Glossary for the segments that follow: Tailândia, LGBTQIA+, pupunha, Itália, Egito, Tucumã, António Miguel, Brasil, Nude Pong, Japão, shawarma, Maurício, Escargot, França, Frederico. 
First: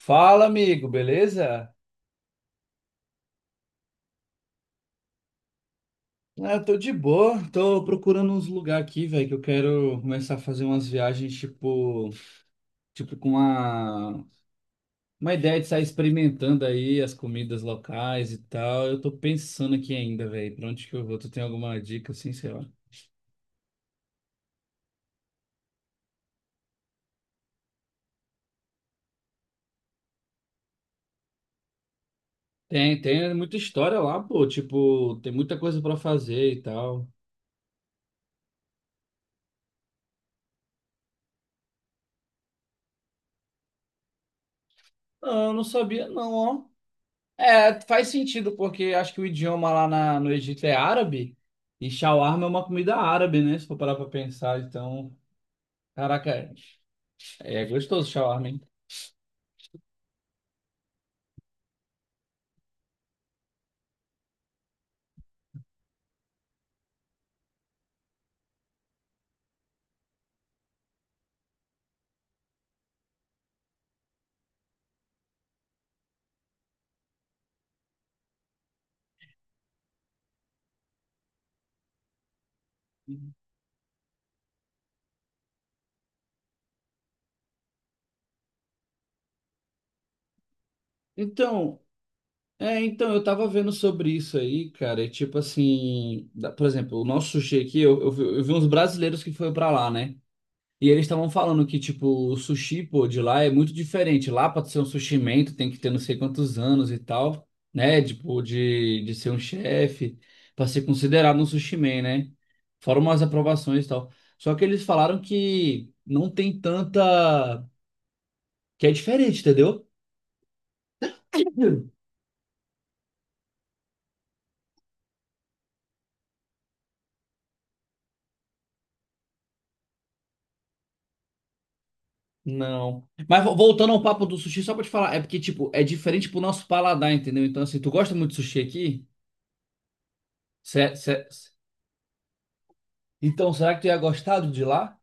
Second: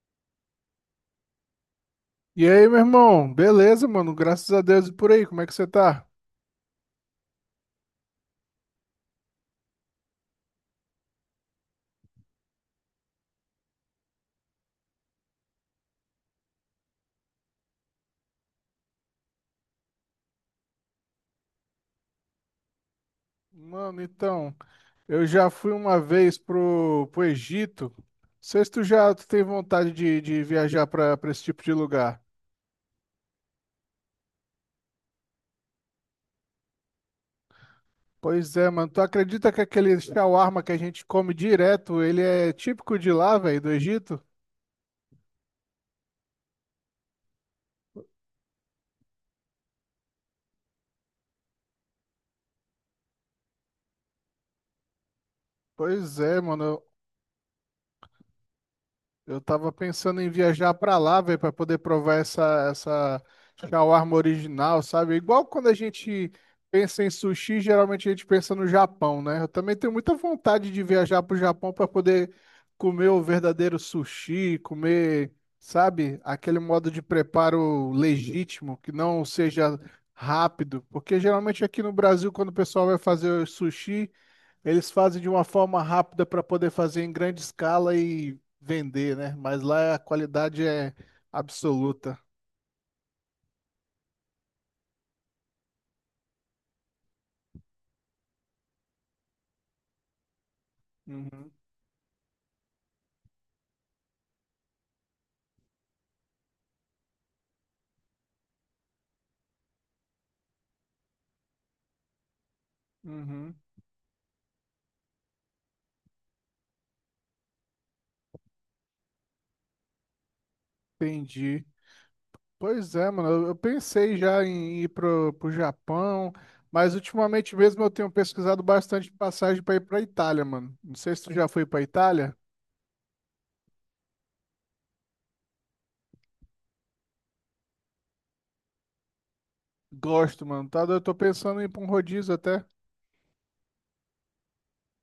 Fala, amigo, beleza? E aí, meu irmão? Beleza, mano? Graças a Deus e por aí, como é que você tá? Ah, eu tô de boa, tô procurando uns lugares aqui, velho, que eu quero começar a fazer umas viagens, tipo, tipo com uma, uma ideia de sair experimentando aí as comidas locais e tal. Eu tô pensando aqui ainda, velho, pra onde que eu vou? Tu tem alguma dica, assim, sei lá? Mano, então, eu já fui uma vez pro Egito. Não sei se tu tem vontade de viajar pra esse tipo de lugar. Tem muita história lá, pô, tipo, tem muita coisa pra fazer e tal. Pois é, mano. Tu acredita que aquele shawarma que a gente come direto, ele é típico de lá, velho, do Egito? Ah, eu não sabia não, ó. É, faz sentido, porque acho que o idioma lá no Egito é árabe e shawarma é uma comida árabe, né? Se for parar pra pensar, então, Pois caraca, é, é mano. é gostoso shawarma, hein? Eu tava pensando em viajar pra lá, velho, pra poder provar essa shawarma original, sabe? Igual quando a gente pensa em sushi, geralmente a gente pensa no Japão, né? Eu também tenho muita vontade de viajar pro Japão pra poder comer o verdadeiro sushi, comer, sabe, aquele modo de preparo legítimo, que não seja rápido, porque geralmente aqui no Brasil, quando o pessoal vai fazer sushi, eles fazem de uma forma rápida para poder fazer em grande escala e vender, né? Mas lá a qualidade é Então, absoluta. então, eu tava vendo sobre isso aí, cara, e tipo assim, por exemplo, o nosso sushi aqui, eu vi uns brasileiros que foram pra lá, né? E eles estavam Uhum, falando que, tipo, o sushi, pô, de lá é muito diferente. Lá, pra tu ser um sushi man, tu tem que ter não sei quantos anos e tal, né? Tipo, de ser um chefe, pra ser considerado um sushi man, né? Fora umas uhum, aprovações e tal. Só que eles falaram que não tem tanta... Que é diferente, entendeu? entendi. Pois é, mano. Eu pensei já em ir pro Japão, mas ultimamente mesmo eu tenho pesquisado bastante passagem para ir pra Itália, mano. Não sei se tu já foi pra Itália. Não. Mas voltando ao papo do sushi, só pra te falar, é porque, tipo, é diferente pro nosso paladar, entendeu? Então, assim, tu gosta muito de sushi aqui? Gosto, mano. Tá, Cé- eu tô cé- pensando em ir pra um rodízio até. Então, será que tu ia gostar do de lá?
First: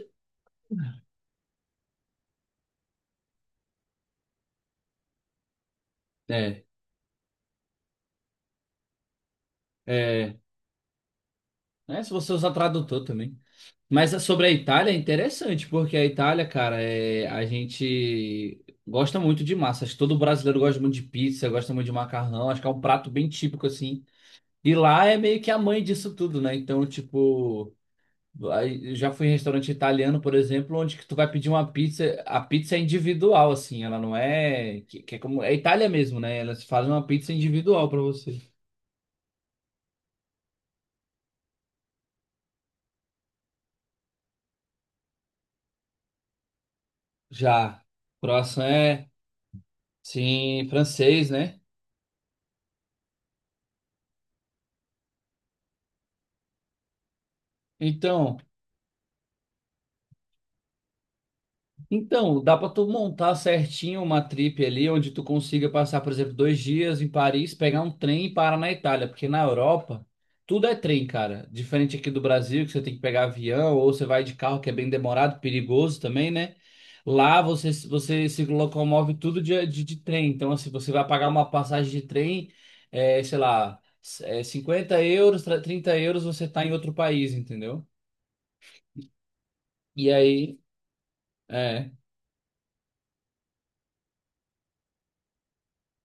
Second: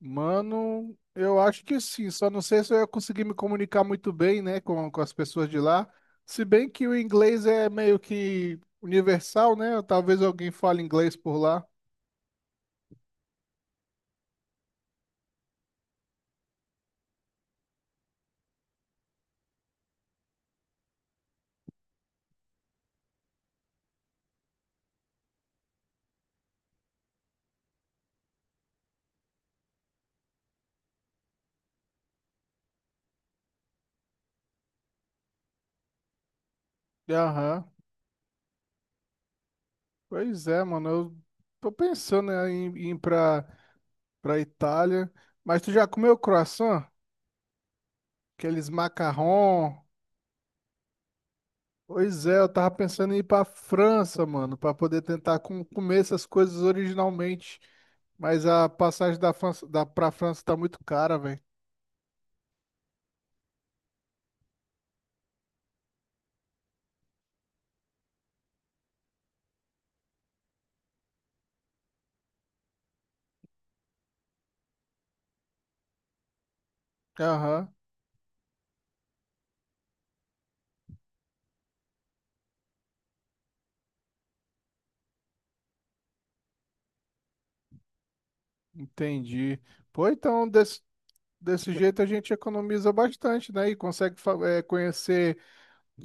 Mano, eu acho que sim, só não sei se eu ia conseguir me comunicar muito bem, né, com as pessoas de lá. Se É. bem que o inglês é meio que universal, né? Talvez É, alguém fale inglês por lá. né, se você usar tradutor também. Mas sobre a Itália é interessante, porque a Itália, cara, é, a gente gosta muito de massa. Acho que todo brasileiro gosta muito de pizza, gosta muito de macarrão. Acho que é um prato bem típico, assim. E lá é meio que a mãe disso tudo, né? Então, tipo, aí eu já fui em restaurante italiano, por exemplo, onde que tu vai pedir uma pizza. A pizza é individual, assim, ela não é. Que é como. É Itália mesmo, né? Elas fazem uma pizza Aham. individual pra você. Pois é, mano. Eu tô pensando né, em ir pra Itália. Mas tu já comeu croissant? Já. Croissant Aqueles é. macarrão. Sim, francês, né? Pois é, eu tava pensando em ir pra França, mano, pra poder tentar comer essas coisas originalmente. Então, Mas a passagem da França, da, pra França tá muito cara, velho. então dá para tu montar certinho uma trip ali onde tu consiga passar, por exemplo, dois dias em Paris, pegar um trem e parar na Itália, porque na Europa tudo é trem, cara. Diferente aqui do Brasil, que você tem que pegar avião ou você vai de carro, que é bem demorado, perigoso também, né? Lá você, Aham, você se locomove tudo de trem. Então, assim, você vai pagar uma passagem de trem, sei lá, é, 50 euros, 30 euros, você tá em outro país, entendeu? entendi. Pô, E então aí desse É, jeito a gente economiza bastante, né? E consegue conhecer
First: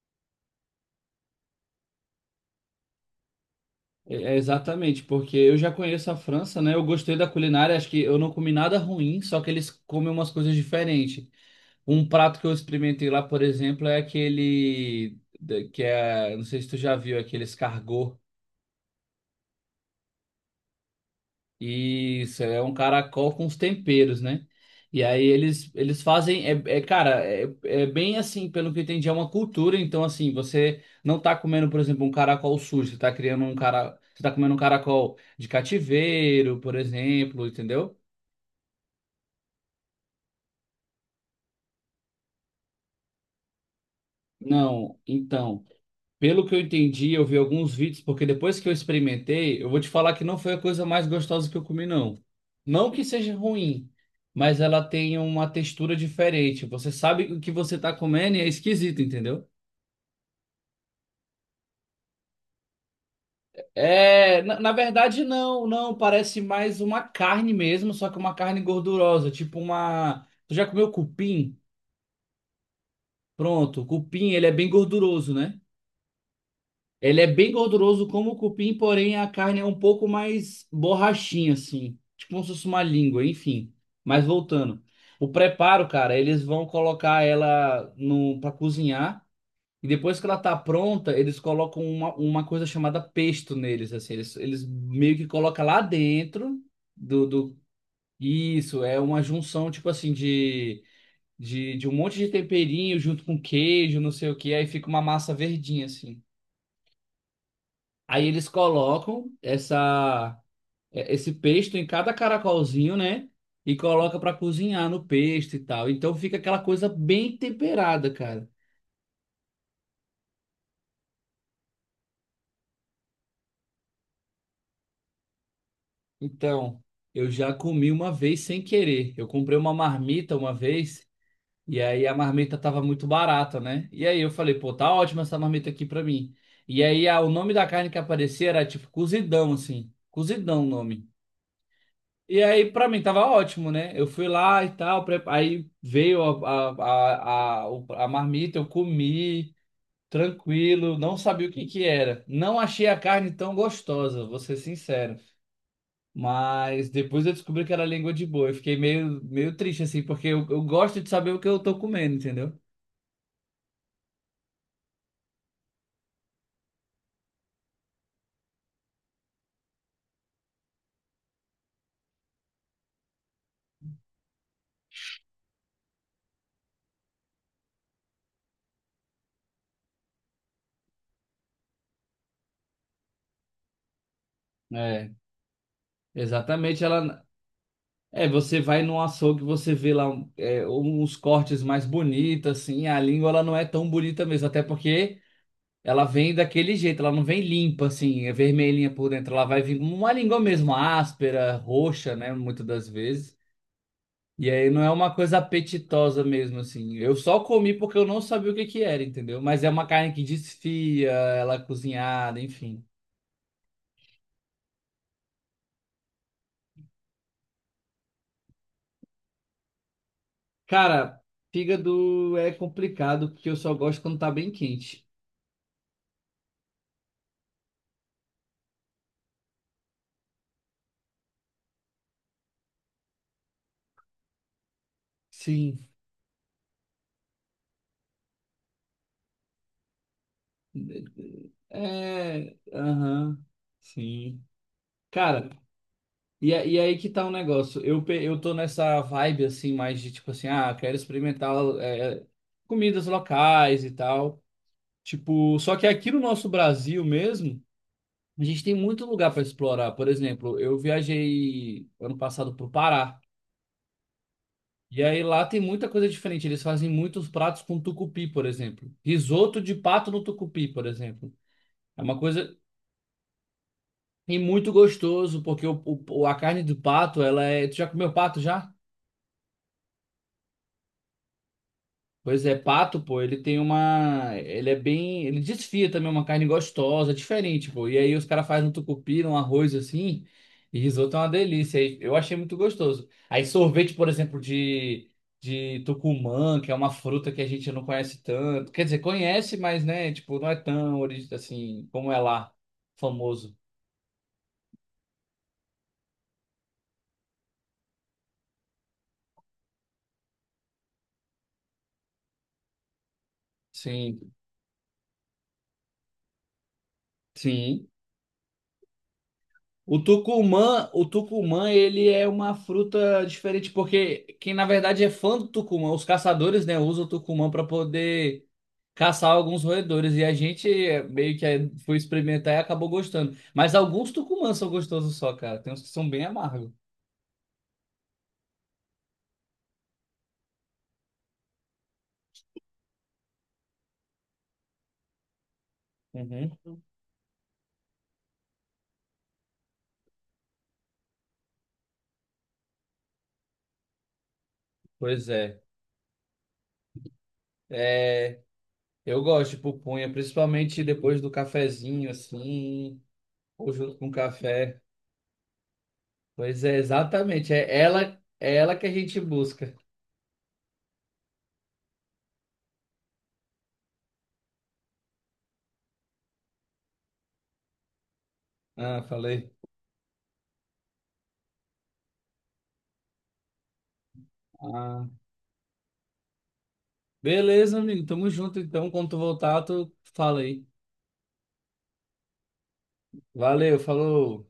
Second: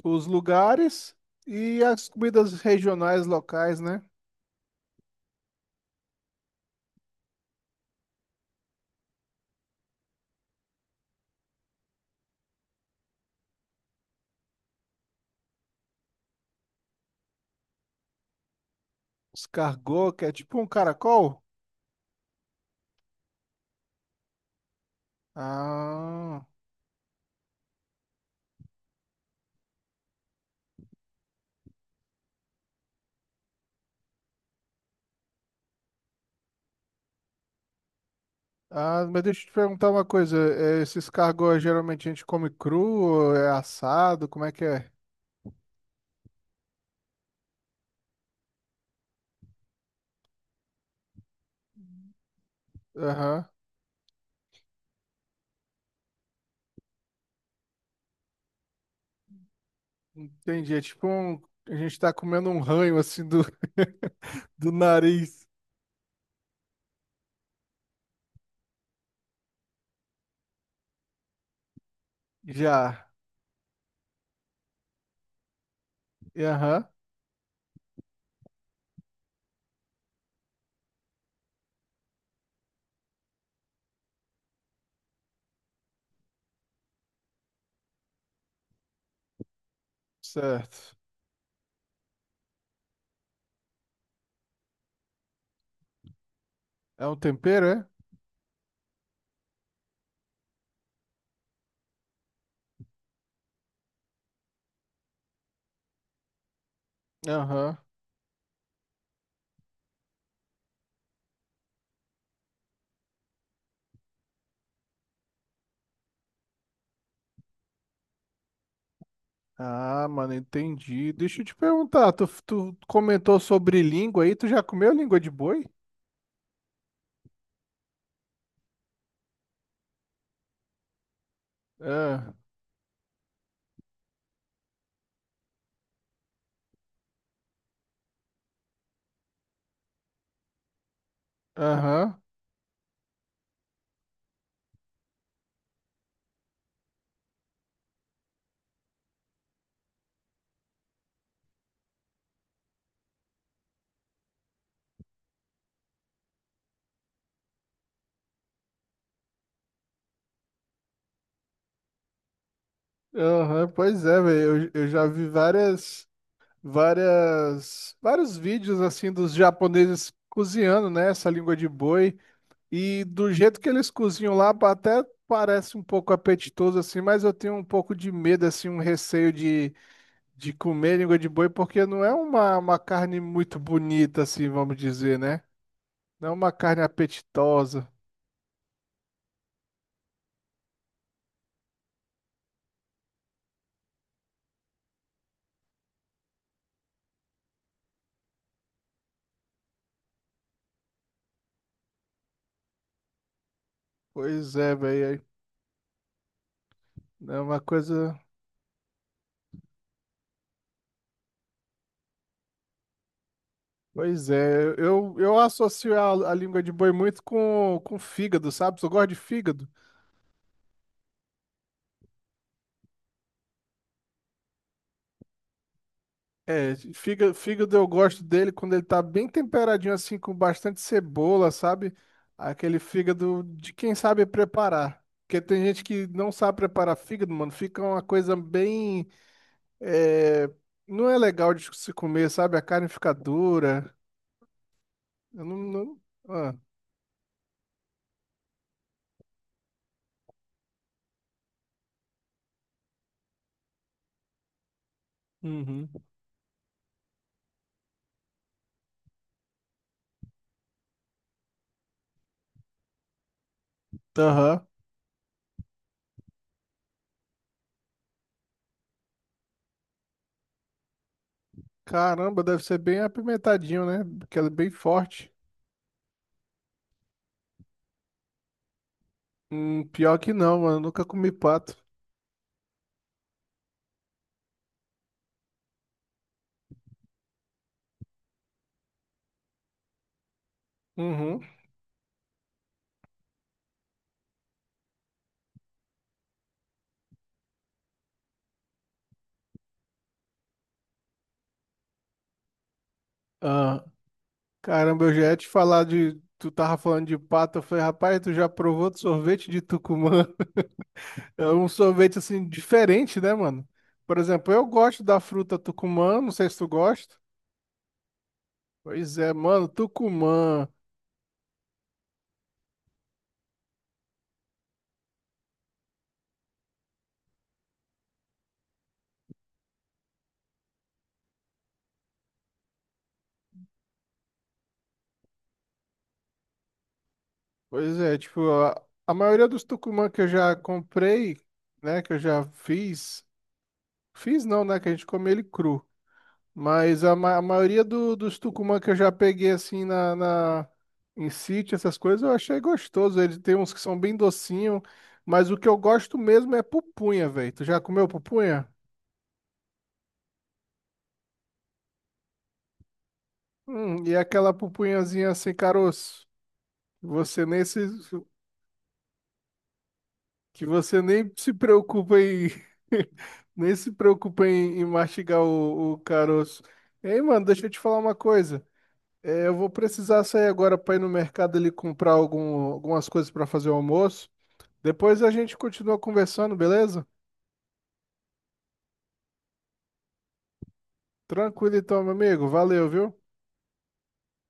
os lugares e as comidas regionais locais, né? é exatamente, porque eu já conheço a França, né? Eu gostei da culinária, acho que eu não comi nada ruim, só que eles comem umas coisas diferentes. Um prato que eu experimentei lá, por exemplo, é aquele que é, não sei se tu já viu, aquele escargot. Escargot, que é tipo um caracol. Isso, é um caracol com os temperos, né? E aí eles Ah. fazem, cara, é bem assim, pelo que eu entendi, é uma cultura, então assim, você não tá comendo, por exemplo, um caracol sujo, você tá criando um cara, você tá comendo um caracol de cativeiro, por exemplo, entendeu? Ah, mas deixa eu te perguntar uma coisa. Esses cargos geralmente a gente come cru, ou é assado, como é que é? Não, então. Pelo que eu entendi, eu vi alguns vídeos, porque depois que eu experimentei, eu vou te falar que não foi a coisa mais gostosa que eu comi, não. Não que seja Aham, ruim, mas ela tem uma textura diferente. Você sabe o que você tá comendo e é esquisito, entendeu? entendi. É tipo um... a gente tá comendo um ranho assim do, É, na, do na verdade, nariz. não, não. Parece mais uma carne mesmo, só que uma carne gordurosa, tipo uma. Tu já comeu cupim? Já. Pronto, o cupim, ele é bem gorduroso, né? E aham, Ele é bem gorduroso como o cupim, porém a carne é um pouco mais borrachinha, assim. Tipo como se fosse uma língua, enfim. Mas voltando. O preparo, cara, eles vão colocar ela no para cozinhar. E depois que ela tá certo. pronta, eles colocam uma coisa chamada pesto neles, assim. Eles meio que colocam lá dentro É um do... tempero, é? Isso, é uma junção, tipo assim, de um monte de temperinho junto com queijo, não sei o que. Aí fica uma massa verdinha, assim. Aham. Aí eles colocam essa, esse pesto em cada caracolzinho, né? E coloca para cozinhar no pesto e tal. Então fica aquela coisa bem temperada, cara. Ah, mano, entendi. Deixa eu te perguntar, tu comentou sobre língua aí, tu já comeu língua de boi? Então, eu já comi uma vez sem querer. Eu comprei uma marmita uma vez e aí a É. marmita tava muito barata, né? E aí eu falei, pô, tá ótima essa marmita aqui pra mim. E aí ah, o nome da carne que aparecia era tipo cozidão, assim. Cozidão o nome. Aham. E aí, pra mim, tava ótimo, né? Eu fui lá e tal, aí veio a marmita, eu comi, tranquilo, não sabia o que que era. Não achei a carne tão gostosa, vou ser sincero. Mas depois eu descobri que era língua de boi. Eu fiquei meio, meio triste, assim, porque eu gosto de saber o que eu tô comendo, entendeu? Aham, pois é, velho. Eu já vi várias. Várias vários vídeos assim dos japoneses cozinhando, né, essa língua de boi e do jeito que eles cozinham lá até parece um pouco apetitoso assim, mas eu tenho um pouco de medo assim, um receio de comer língua de boi porque não é uma carne muito bonita assim, vamos É, dizer, né? Não é uma carne exatamente. Ela. apetitosa. É, você vai num açougue, você vê lá um, é, uns cortes mais bonitos, assim, a língua ela não é tão bonita mesmo, até porque. Ela vem daquele jeito, ela não vem limpa, assim, é vermelhinha por dentro. Ela vai vir como uma língua mesmo, áspera, roxa, né? Muitas das vezes. E Pois aí é, não é uma velho, coisa apetitosa mesmo, assim. Eu é só uma comi porque eu coisa. não sabia o que que era, entendeu? Mas é uma carne que desfia, ela é cozinhada, enfim. Pois é, eu associo a língua de boi muito com fígado, sabe? Eu gosto de fígado. Cara, fígado é complicado porque eu só gosto quando tá bem quente. É, fígado eu gosto dele quando ele tá bem temperadinho assim, com bastante cebola, sabe? Aquele fígado de quem sabe preparar. Porque tem gente Sim. que não sabe preparar fígado, mano. Fica uma coisa bem. É, não é legal de se comer, É. sabe? A carne fica Aham. dura. Sim. Eu Cara. não, não- E, Ah. E aí que tá o negócio. Eu, eu tô nessa vibe assim, mais de tipo assim, ah, quero experimentar é, comidas locais e tal. Tipo, só que Uhum. aqui no nosso Brasil mesmo, a gente tem muito lugar para explorar. Por exemplo, eu viajei ano passado pro Pará. Aham. E aí lá tem muita coisa diferente. Eles fazem muitos pratos com tucupi, por exemplo. Risoto de pato no tucupi, por exemplo. É uma Caramba, coisa deve ser bem apimentadinho, né? Porque e ela é bem muito forte. gostoso, porque a carne do pato, ela é. Tu já comeu pato já? Pior que não, mano. Nunca comi pato. Pois é, pato, pô, ele tem uma. Ele é bem. Ele desfia também, é uma carne gostosa, diferente, pô. E aí os caras fazem um tucupi, um arroz assim, e risoto é uma Uhum. delícia. Aí eu achei muito gostoso. Aí sorvete, por exemplo, de tucumã, que é uma fruta que a gente não conhece tanto. Quer dizer, conhece, mas, né, tipo, não é tão assim, como é lá, famoso. Ah. Caramba, eu já ia te falar de. Tu tava falando de pato, eu falei, rapaz, tu já provou de sorvete de Tucumã? É um sorvete assim diferente, né, mano? Por Sim, exemplo, eu gosto da fruta Tucumã, não sei se tu gosta. sim. Pois é, mano, O Tucumã. tucumã, o tucumã, ele é uma fruta diferente, porque quem na verdade é fã do tucumã, os caçadores, né, usam o tucumã para poder caçar alguns roedores, e a gente é, meio que é, foi experimentar e acabou gostando. Mas alguns tucumãs são gostosos só, cara, tem uns que são bem amargos. Pois é, tipo, a maioria dos Tucumã que eu já comprei, né, que eu já fiz, fiz não, né, que a gente come ele cru. Uhum. Mas a, a maioria dos tucumã que eu já peguei assim na, em sítio, essas coisas, eu achei gostoso. Ele tem uns que são bem docinho, Pois mas o é. que eu gosto mesmo é pupunha, velho. Tu já comeu É, pupunha? eu gosto de pupunha, principalmente depois do cafezinho, assim, ou junto com E aquela café. pupunhazinha sem caroço. Pois é, Você exatamente, nem se, é ela que a gente busca. que você nem se preocupa em nem se preocupa em mastigar o caroço. Ei, mano, deixa eu te falar uma coisa. Ah, É, falei. eu vou precisar sair agora para ir no mercado ali comprar algumas coisas para fazer o almoço. Ah, Depois a gente continua conversando, beleza? beleza, amigo. Tamo junto, então. Quando tu voltar, tu fala aí. Tranquilo então, meu amigo. Valeu, viu? Valeu, falou.